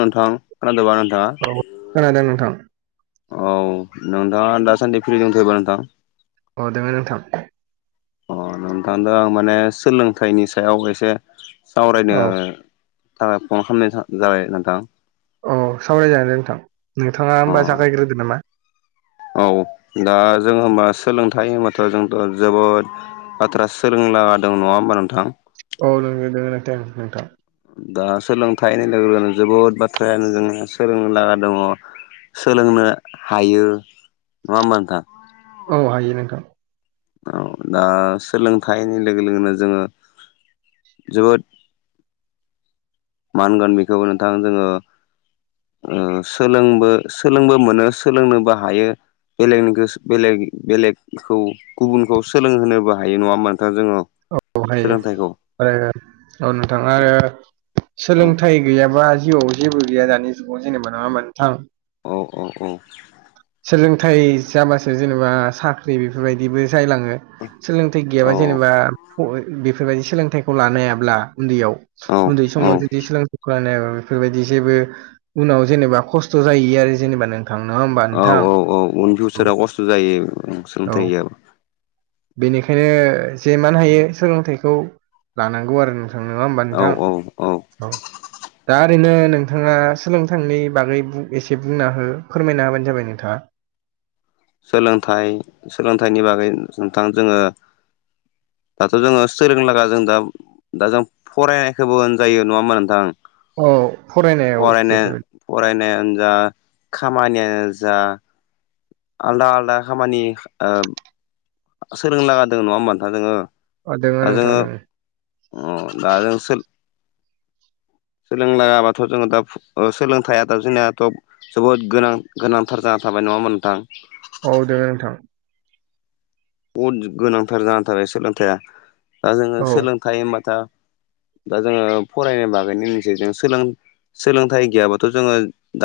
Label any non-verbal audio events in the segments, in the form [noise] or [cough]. नोंथां खोनादोबा नोंथांङा औ खोनादों नोंथां औ नोंथाङा दासान्दि फ्रि दंथयोबा नोंथां अ दंङो नोंथां अ नोंथांदों आं माने सोलोंथाइनि सायाव एसे सावरायनो औ थाखाय फन खालामनाय जाबाय नोंथां अ सावरायजागोन दे नोंथां नोंथांङा अ होमबा जागायग्रोदो नामा औ दा जों होनबा सोलोंथाइ होनबाथ' जोंथ' जोबोद बाथ्रा सोलोंलादों नंङा होमबा नोंथां औ दों दे दंङो नोंथां नोंथां दा सोलोंथाइनि लोगो लोगोनो जोबोद बाथ्रायानो जोंहा सोलोंनो लागा दंङो सोलोंनो हायो नंङा होमबा नोंथां औ हायो नोंथां औ दा सोलोंथाइनि लोगो लोगोनो जोंङो जोबोद मा होनगोन बेखौबो नोंथां जोंङो सोलोंबो सोलोंबो मोनो सोलोंनोबो हायो। बेलेगनि गोसो बेलेग बेलेगखौ गुबुनखौ सोलोंहोनोबो हायो नंङा होनानोथ' जोंङो औ हायो आरोनो औ नोंथा आरो औ सोलोंथाइ गैयाबा जिउआव जेबो गैया दानि जुगाव जेनेबा नंङा नोंथां औ औ औ सोलोंथाइ जाबासो जेनेबा साख्रि बेफोरबायदिबो जायलांङो सोलोंथाइ औ गैयाबा जेनेबा बेफोरबायदि सोलोंथाइखौ लानो हायाब्ला उन्दैयाव उन्दै औ समाव जुदि सोलोंथाइ लानोहायाबा बेफोरबायदि जेबो उनाव जेनेबा खस्थ' जाहैयो आरो जेनेबा नों। थांनोहो ओमबा। औ औ औ उन फिउसाराव खस्थ' जायो ओ सोलोंथाइ औ गैयाबा। बेनिखायनो जे मान हायो सोलोंथाइखौ लानांगौ आरो नों थां नोंङा होमबा औ नोंथां औ औ। दा ओरैनो नोंथाङा सोलोंथांनि बागै एसे बुंना हो फोरमायना होबानो जाबाय नोंथाङा। सोलोंथाइ सोलोंथाइनि बागै नोंथां जोङो दाथ' जोङो सोंलोंनो लागा जों दा दा जों फरायाखैबो होनजायो नङा होमा नोंथां। औ फरायनायाव फरायनो बेफोरो फरायनायानो जा खामानियानो जा। आलदा आलदा खामानि ओ सोलोंनो लागा दोङो नङा होमबा नोंथां जोङो। दोङो दा नोंथां जोङो दोङो अ दा जों सोर सोलोंनोलागाबाथ' जोङो दा सोलोंथाइ दा जोंनियाथ' जोबोद गोनां गोनांथार जाना थाबाय नङा ओमबा नोंथां? औ दोङो नोंथां। बुहुद गोनांथार जानानै थार सोलोंथाइया दा जोङो औ सोलोंथाइ होनबाथा दा जोङो फरायनो बागैनो मोनसे जों सोलों सोलोंथाइ गैयाबाथ' जोङो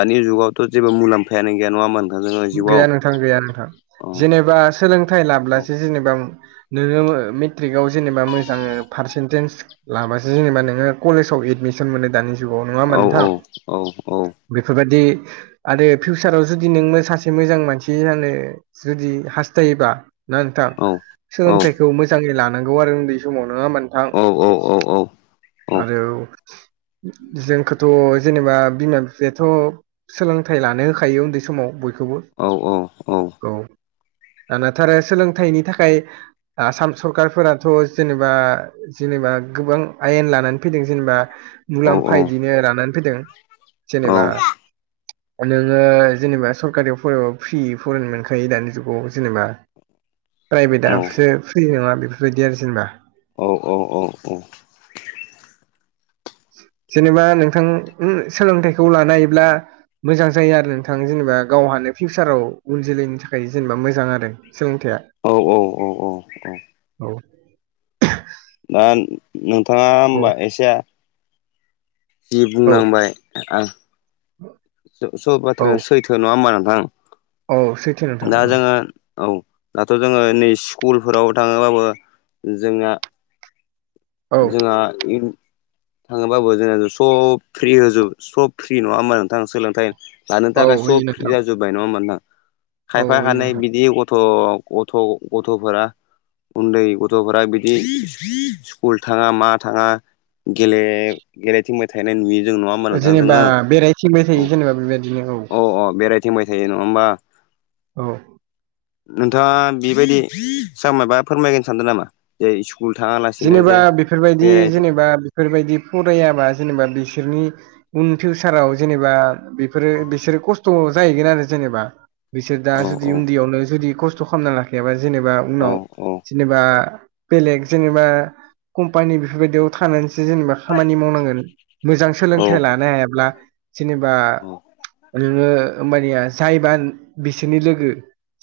दानि जुगावथ' जेबो मुलाम्फायानो गैया नङा होनबा गैया नोंथां गैया नोंथां जेनेबा सोलोंथाइ लाब्लासो जेनेबा नोङो मेट्रिकआव जेनेबा मोजाङो पारसेन्टेज लाबासो जेनेबा नोङो कलेजाव एदमिसन मोनो दानि जुगाव नङा होमबा औ नोंथां। औ औ औ बेफोरबादि आरो फिउचाराव जुदि नोंङो सासे एसे मोजां मानसि जानो जुदि हास्थायोबा ना नोंथां? औ सोलोंथाइखौ मोजाङै लानांगौ आरो उन्दै समाव नोङा ओमबा नों नोंथां औ औ औ आरो जोंखोथ' जेनेबा बिमा बिफायाथ' सोलोंथाइ लानो होखायो उन्दै समाव बयखौबो औ औ। दानाथा आरो सोलोंथाइनि थाखाय आसाम सरखारफोराथ' जेनेबा जेनेबा गोबां आयेन लानानै फैदों। जेनेबा औ मुलाम्फा इदिनो राननानै फैदों। औ जेनेबा नोङो जेनेबा सरकारियाव फरायबाबो फ्रियै फरायनो मोनखायो दानि जुगाव जेनेबा। औ प्राइभेटआसो फ्रि नोङा बेफोरबायदि आरो जेनेबा। औ औ औ औ जेनेबा नोंथां सोलोंथाइखौ लानोहायोब्ला मोजां जायो आरो नोंथां जेनेबा गावहानो फिउचाराव उन जोलोयनि थाखाय जेनेबा मोजां आरो। सोलोंथाइआ। औ औ औ औ औ दा नोंथाङा औ होमबा एसे। जि औ बुंनांबाय आं। स औ बाथ्राया सैथो नङा होमबा नोंथां औ सैथो नोंथां दा औ जोङो औ दाथ' जोङो नै स्कुलफोराव थाङोबाबो जोंना औ जोंआ थाङोबाबो जोंना सब फ्रि होजोब सब फ्रि नङा होमबा नोंथां सोलोंथाइ लानो औ थाखाय सब होयो फ्रि नोंथां जाजोब्बाय नङा होमबा नोंथां औ खायफा होयो खानै नोंथां बिदि गथ' गथ' गथ'फोरा उन्दै गथ'फोरा बिदि स्कुल थाङा मा थाङा गेले गेलेथिंबाय थानाय नुयो जों नङा होमबा नोंथां जोङो? थिनबाय औ थायो जेनेबा बेबायदिनो औ अ बेराय थिंबाय थायो नङा होमबा? औ नोंथाङा बेबायदि सा मायबा फोरमायगोन सानदों नामा जे स्कुल थाङाला जेनेबा बेफोरबायदि जेनेबा बेफोरबायदि फरायाबा जेनेबा बिसोरनि उन फिउसाराव जेनेबा बेफोरो बिसोरो खस्थ' जाहैगोन आरो जेनेबा बिसोर दा औ औ जुदि उन्दैयावनो जुदि खस्थ' खालामना लाखायाबा जेनेबा औ उनाव औ जेनेबा बेलेग जेनेबा कम्पानि बेफोरबायदियाव थानानैसो जेनेबा खामानि मावनांगोन। मोजां औ सोलोंथाइ लानो हायाब्ला जेनेबा औ ओरैनो होमबानिया जायबा बिसोरनि लोगो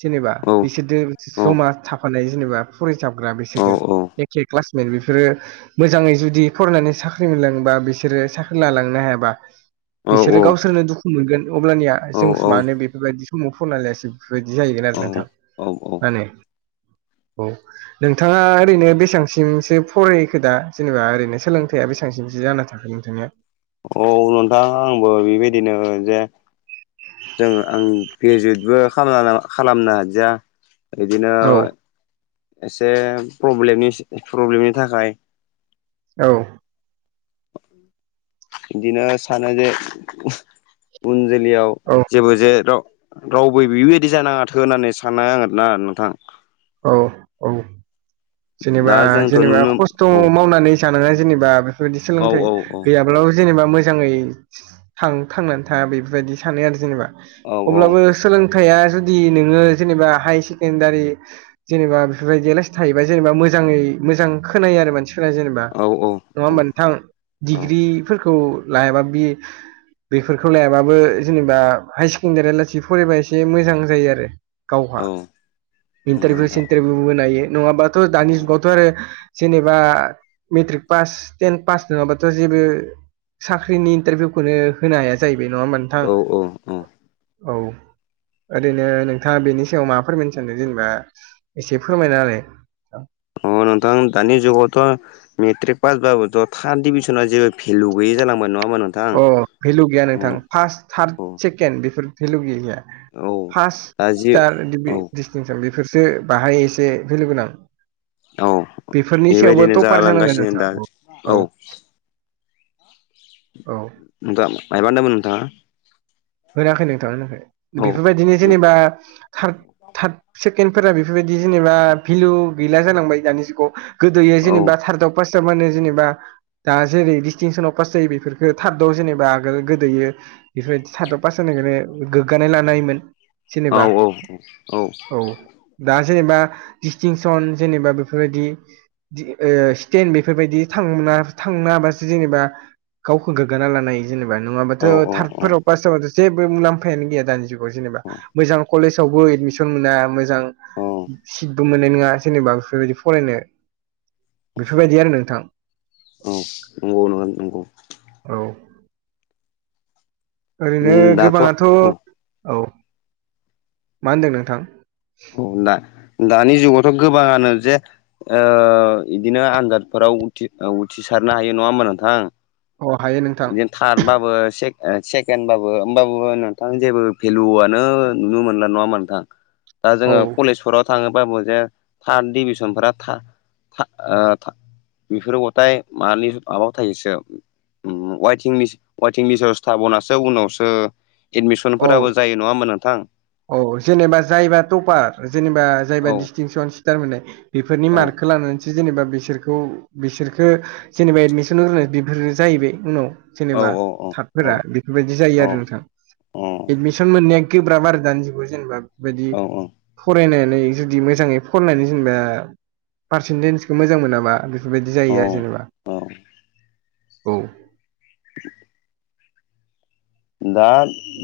जेनेबा औ बिसोरजों औ जमा था रो जेनेबा फरायसग्रा औ बिसोरजों एखे क्लासमेट बेफोरो मोजाङै जुदि फरायनानै साख्रि मोनलाङोबा बिसोरो साख्रि लालांनो हायाबा बिसोरो गावसोरनो दुखु मोनगोन अब्लानिया औ जों मानो बेफोरबायदि समाव फरायनालायासै। बिदि जाहैगोन आरो नोंथां मा औ औ होनो औ नोंथाङा ओरैनो बेसेबांसिमसो फरायखो दा जेनेबा ओरैनो सोलोंथाइया बेसांसिमसो जाना थाखो नोंथांनिया। औ नोंथां आंबो बेबायदिनो जे जों आं ग्रेजुवेटबो खाला खालामनो हादिया। बिदिनो औ एसेे प्रब्लेमनि थाखाय औ बिदिनो सानो जे उन जोलैयाव औ जेबो जे राव रावबो बेबायदि जानाङाथों होननानै सान आङो आरोना नोंथां। औ औ दा जेनेबा जोंथ' जेनेबा नुनो खस्थ' औ मावनानै जानाङा जेनेबा बेफोरबायदि औ सोलोंथाइ औ औ औ गैयाब्लाबो जेनेबा मोजाङै थां थांनानै था बेफोरबायदि सानो आरो जेनेबा। औ अब्लाबो सोलों खाया जुदि नोङो जेनेबा हायार सेकेणडारि जेनेबा बेफोरबायदिलासि थायो। ओमफ्राय जेनेबा मोजाङै मोजां खोनायो आरो मानसिफोरा जेनेबा औ नङा होनबा नोंथां औ डिग्रिफोरखौ लायाबाबो बि बेफोरखौ लायाबाबो जेनेबा हायार सेकेण्डारि आलासि फरायबा एसे मोजां जायो आरो। गावहा औ नंगौ इन्टारभिउ नोंथां सिन्टारभिउबो होनाय नङाबाथ' औ दानि जुगावथ' आरो जेनेबा मेट्रिक पास टेन पास नङाबाथ' जेबो साख्रिनि इन्टारभिउखौनो होनो हाया जाहैबाय नङा होम औ औ उम औ ओरैनो नोंथाङा बेनि सायाव मा फोरमायनो सानदों जेनेबा एसे फोरमायना होलाय। [inaudible] अ नोंथां दानि जुगावथ' मेट्रिक पासबाबो ज' थार्द डिभिनना जेबो भेलु गैयि जालांबाय नङा होनबा नों अ भेलु गैया नोंथां फार्स्ट थार्ड औ सेकेणड बेफोर भेलु गैयिया औ फास दा जि स्टार औ दिडिस्टिंसन बेफोरसो बाहाय एसे भेलु गोनां। औ बेफोरनि सायावबो बेबायदिनो थपार जानांगोन जालांगासिनो नोंथां दा औ औ [inaudible] औ नोंथाङा मायबा होनदोंमोन नोंथाङा? होनाखै नों औ बेफोरबायदिनो जेनेबा थां थार्द सेकेणडफोरा बेफोरबायदि जेनेबा भेलु गैला जालांबाय दानि जुगाव। गोदोयो औ जेनेबा थार्दआव पास्टआव माने जेनेबा दा जेरै डिस्टिंसनाव पास जायो बेफोरफोरखो थार्दआव जेनेबा आगोल गोदैयो बेफो सार्दआव पासजानायखौनो गोग्गानाय लानो हायोमोन औ जेनेबा औ। दा जेनेबा डिस्टिंसन जेनेबा बेफोरबायदि स्टेेन बेफोर बायदि थांना थांनो हाबासो जेनेबा गावखौ गोग्गाना लानाय जेनेबा नङाबाथ' औ थार्दफोराव पास जाबाथ' जेबो मुलाम्फायानो गैया दानि जुगाव जेनेबा नों आं कलेजावबो एडमिसन मोना मोजां औ दुु मोननाय नङा जेनेबा बेफोरबायदि फरायनो बेफोर बायदि आरो नोंथां औ नंगौ नङा नंगौ औ ओरैनो गोबाङाथ' औ मा होनदों नोंथां? औ दा दानि जुगावथ' गोबाङानो जे ओ इदिनो आनजादफोराव उथिसारनो हायो नङा होमबा नोंथां? औ हायो नोंथां बिदिनो थार्दबाबो सेकेणडबाबो होमबाबो नोंथां जेबो भेलुआनो नुनो मोनला नङामोन। दा दा औ जोङो कलेजफोराव थाङोबाबो जे थार्द डिभिसनफोरा था था ओ था बेफोरबथाय मानि माबायाव थायोसो वाइटिं लिस वाइटिं लिसावसोथाबावनासो उनावसो औ फोराबो जायो नङा होनबा नोंथां औ जेनेबा जायबा टपार जेनेबा औ जायबा डिस्टिंसन स्टार मोननाय। बेफोरनि औ मार्कखौ लानानै जेनेबा बिसोरखौ बिसोरखौ जेनेबा एदमिसन होग्रोनानै बेफोरो जाहैबाय उनाव औ जेनेबा औ औ औ थाबफोरा बेफोर बायदि जायो औ आरो नोंथां औ एडमिसन मोननाया गोब्राब आरो दानि जुगाव जेनेबा बे बादि औ फरायनानै जुदि मोजाङै फरायनानै जेनेबा पारसेन्टेजखौ मोजां मोनाबा। बेफोरबायदि औ जायो आरो जेनेबा औ। [unintelligible] दा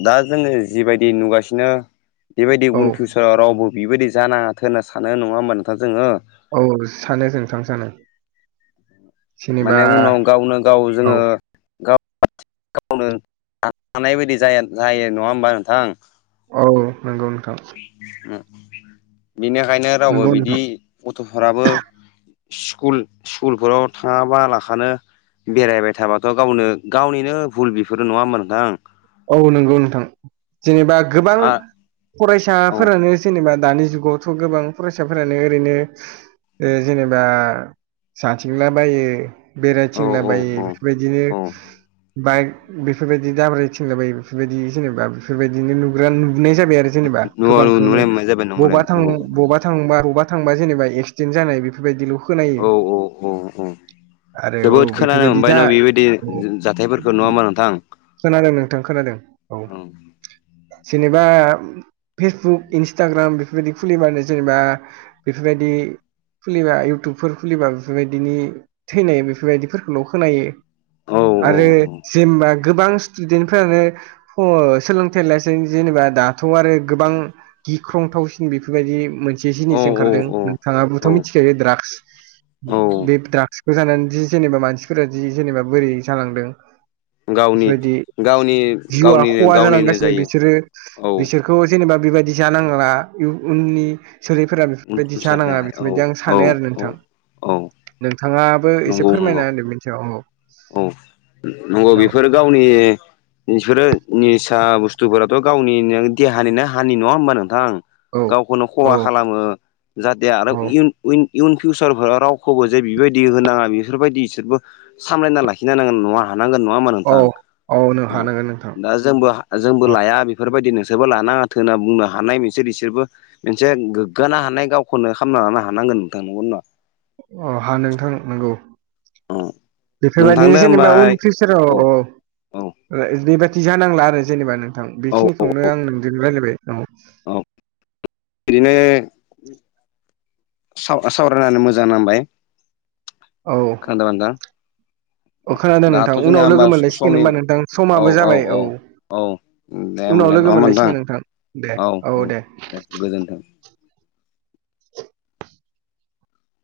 दा जोङो जिबायदि नुगासिनो बेबायदि औ [unintelligible] रावबो बिबायदि जानाङाथों होनना सानो नङा होमबा नोंथां जोङो औ सानो जों थांनो सानो। जेनेबा माने उनाव गावनो गाव औ जोङो गाव गावनो हानाय बादि जाया जायो नङा होमबा नोंथां? औ नंगौ नोंथां। बेनिखायनो रावबो नंगौ नोंथां बिदि गथ'फोराबो स्कुल स्कुलफोराव थाङाबा लाखानो बेरायबाय थाबाथ' गावनो गावनिनो भुल बेफोरो नङा होनबा नोंथां। औ नंगौ नोंथां जेनेबा गोबां आ औ फरायसाफोरा जेनेबा दानि जुगावथ' गोबां फरायसाफोरानो ओरैनो बे जेनेबा जाथिंला बायो औ बेरायथिंला औ बायो औ बेफोरबायदिनो औ बाइक बेफोर बायदि दाब्रथिं बेफोर बायदि जेनेबा बेफोर बायदि बिदिनो नुग्रा नुनाय जाबाय आरो जेनेबा न' गोबांखौनो नुनाय मोननाय जाबाय नंगौलाय बबावबा थां नंगौ बबेबा बबा बबा थांबा जेनेाक्सिडेन्ट जानाय बेफोरबायदिल' खोनायो औ औ औ। आरो औ जोबोद खोनानो बेफोरबायदि मोनबाय जा न' बेबायदि औ जाथायफोरखौ नंङा होनबा नोंथां खोनादों नोंथां खोनादों औ जेनेबा फेसबुक इन्सटाग्राम बेफोरबायदि खुलिबानो जेनेबा बेफोरबायदि खुलिबा इउटुबफोर खुलिबा बेफोर बायदिनि थैनाय बेफोर बायदिफोरखौल' खोनायो औ औ आरो जेनेबा गोबां स्टुडेन्ट फोरानो सोलोंथाइ लासै जेनेबा दाथ' आरो गोबां गिख्रंथावसिन बेफोरबायदि मोनसे औ जिनिस ओंखारदों औ औ नोंथांङाबथ' मिथिखायो द्राग्स औ बे द्राग्सखौ जानानै जि जेनेबा मानसिफोरा जि जेनेबा बोरै जालांदों। गावनि बेफोरबायदि गावनि जिउआ गावनिनो खहा गावनिनो जालांगासिनो जायो बिसोरो औ बिसोर खौ जेनेबा बेबायदि जानांला उननि सोलैफोरा उन बेफोरबायदि फिउसारनि जानांङा थाखाय औ बेफोरबायदि आं औ सानो आरो औ नोंथां औ नोंथांङा एसे नंगौ नंगौ फोरमायना होनदों मिथि औ नंगौ बेफोर गावनि बिसोरो निसा बुस्थुफोराथ' गावनि देहानिनो हानि नंङा होमबा नोंथां औ गावखौनो औ खहा खालामो जाहाथे आरो औ इयुन फिउचार फोर रावखौबो जे बिबायदि होनाङा बेफोरबायदि इसोरबो सामलायना लाखिनो नांगोन नंङा हानांगोन नंङा होमा औ नोंथां औ नों हानांगोन नोंथां दा जोंबो जोंबो अ लाया बेफोरबायदि नोंसोरबो लानाङाथों होनना बुंनो हानाय नोंसोर बिसोरबो मोनसे गोग्गानो हानाय गावखौनो खालामना लानो हानांगोन नोंथांनगौ नंङा अ हा नोंथां नंगौ नङा नोंथांनो बेफोरबायदिनो होमबा जेनेबा उन फिउचाराव औ औ बेबादि जानांला आरो जेनेबा नोंथां औ औ बेखिनिखौनो आं नोंजों रायज्लायबाय न औ ओरैनो सावरायनानै मोजां नांबाय औ [unintelligible] औ खोनादों नोंथां दाथ' जोंना उनाव होनबा लोगो मोनलायसिगोन समनि होमबा नोंथां औ समाबो औ जाबाय औ औ दे उनाव होमबालाय लोगो नङा नोंथां मोनलायसिगोन दे औ औ दे गोजोन्थों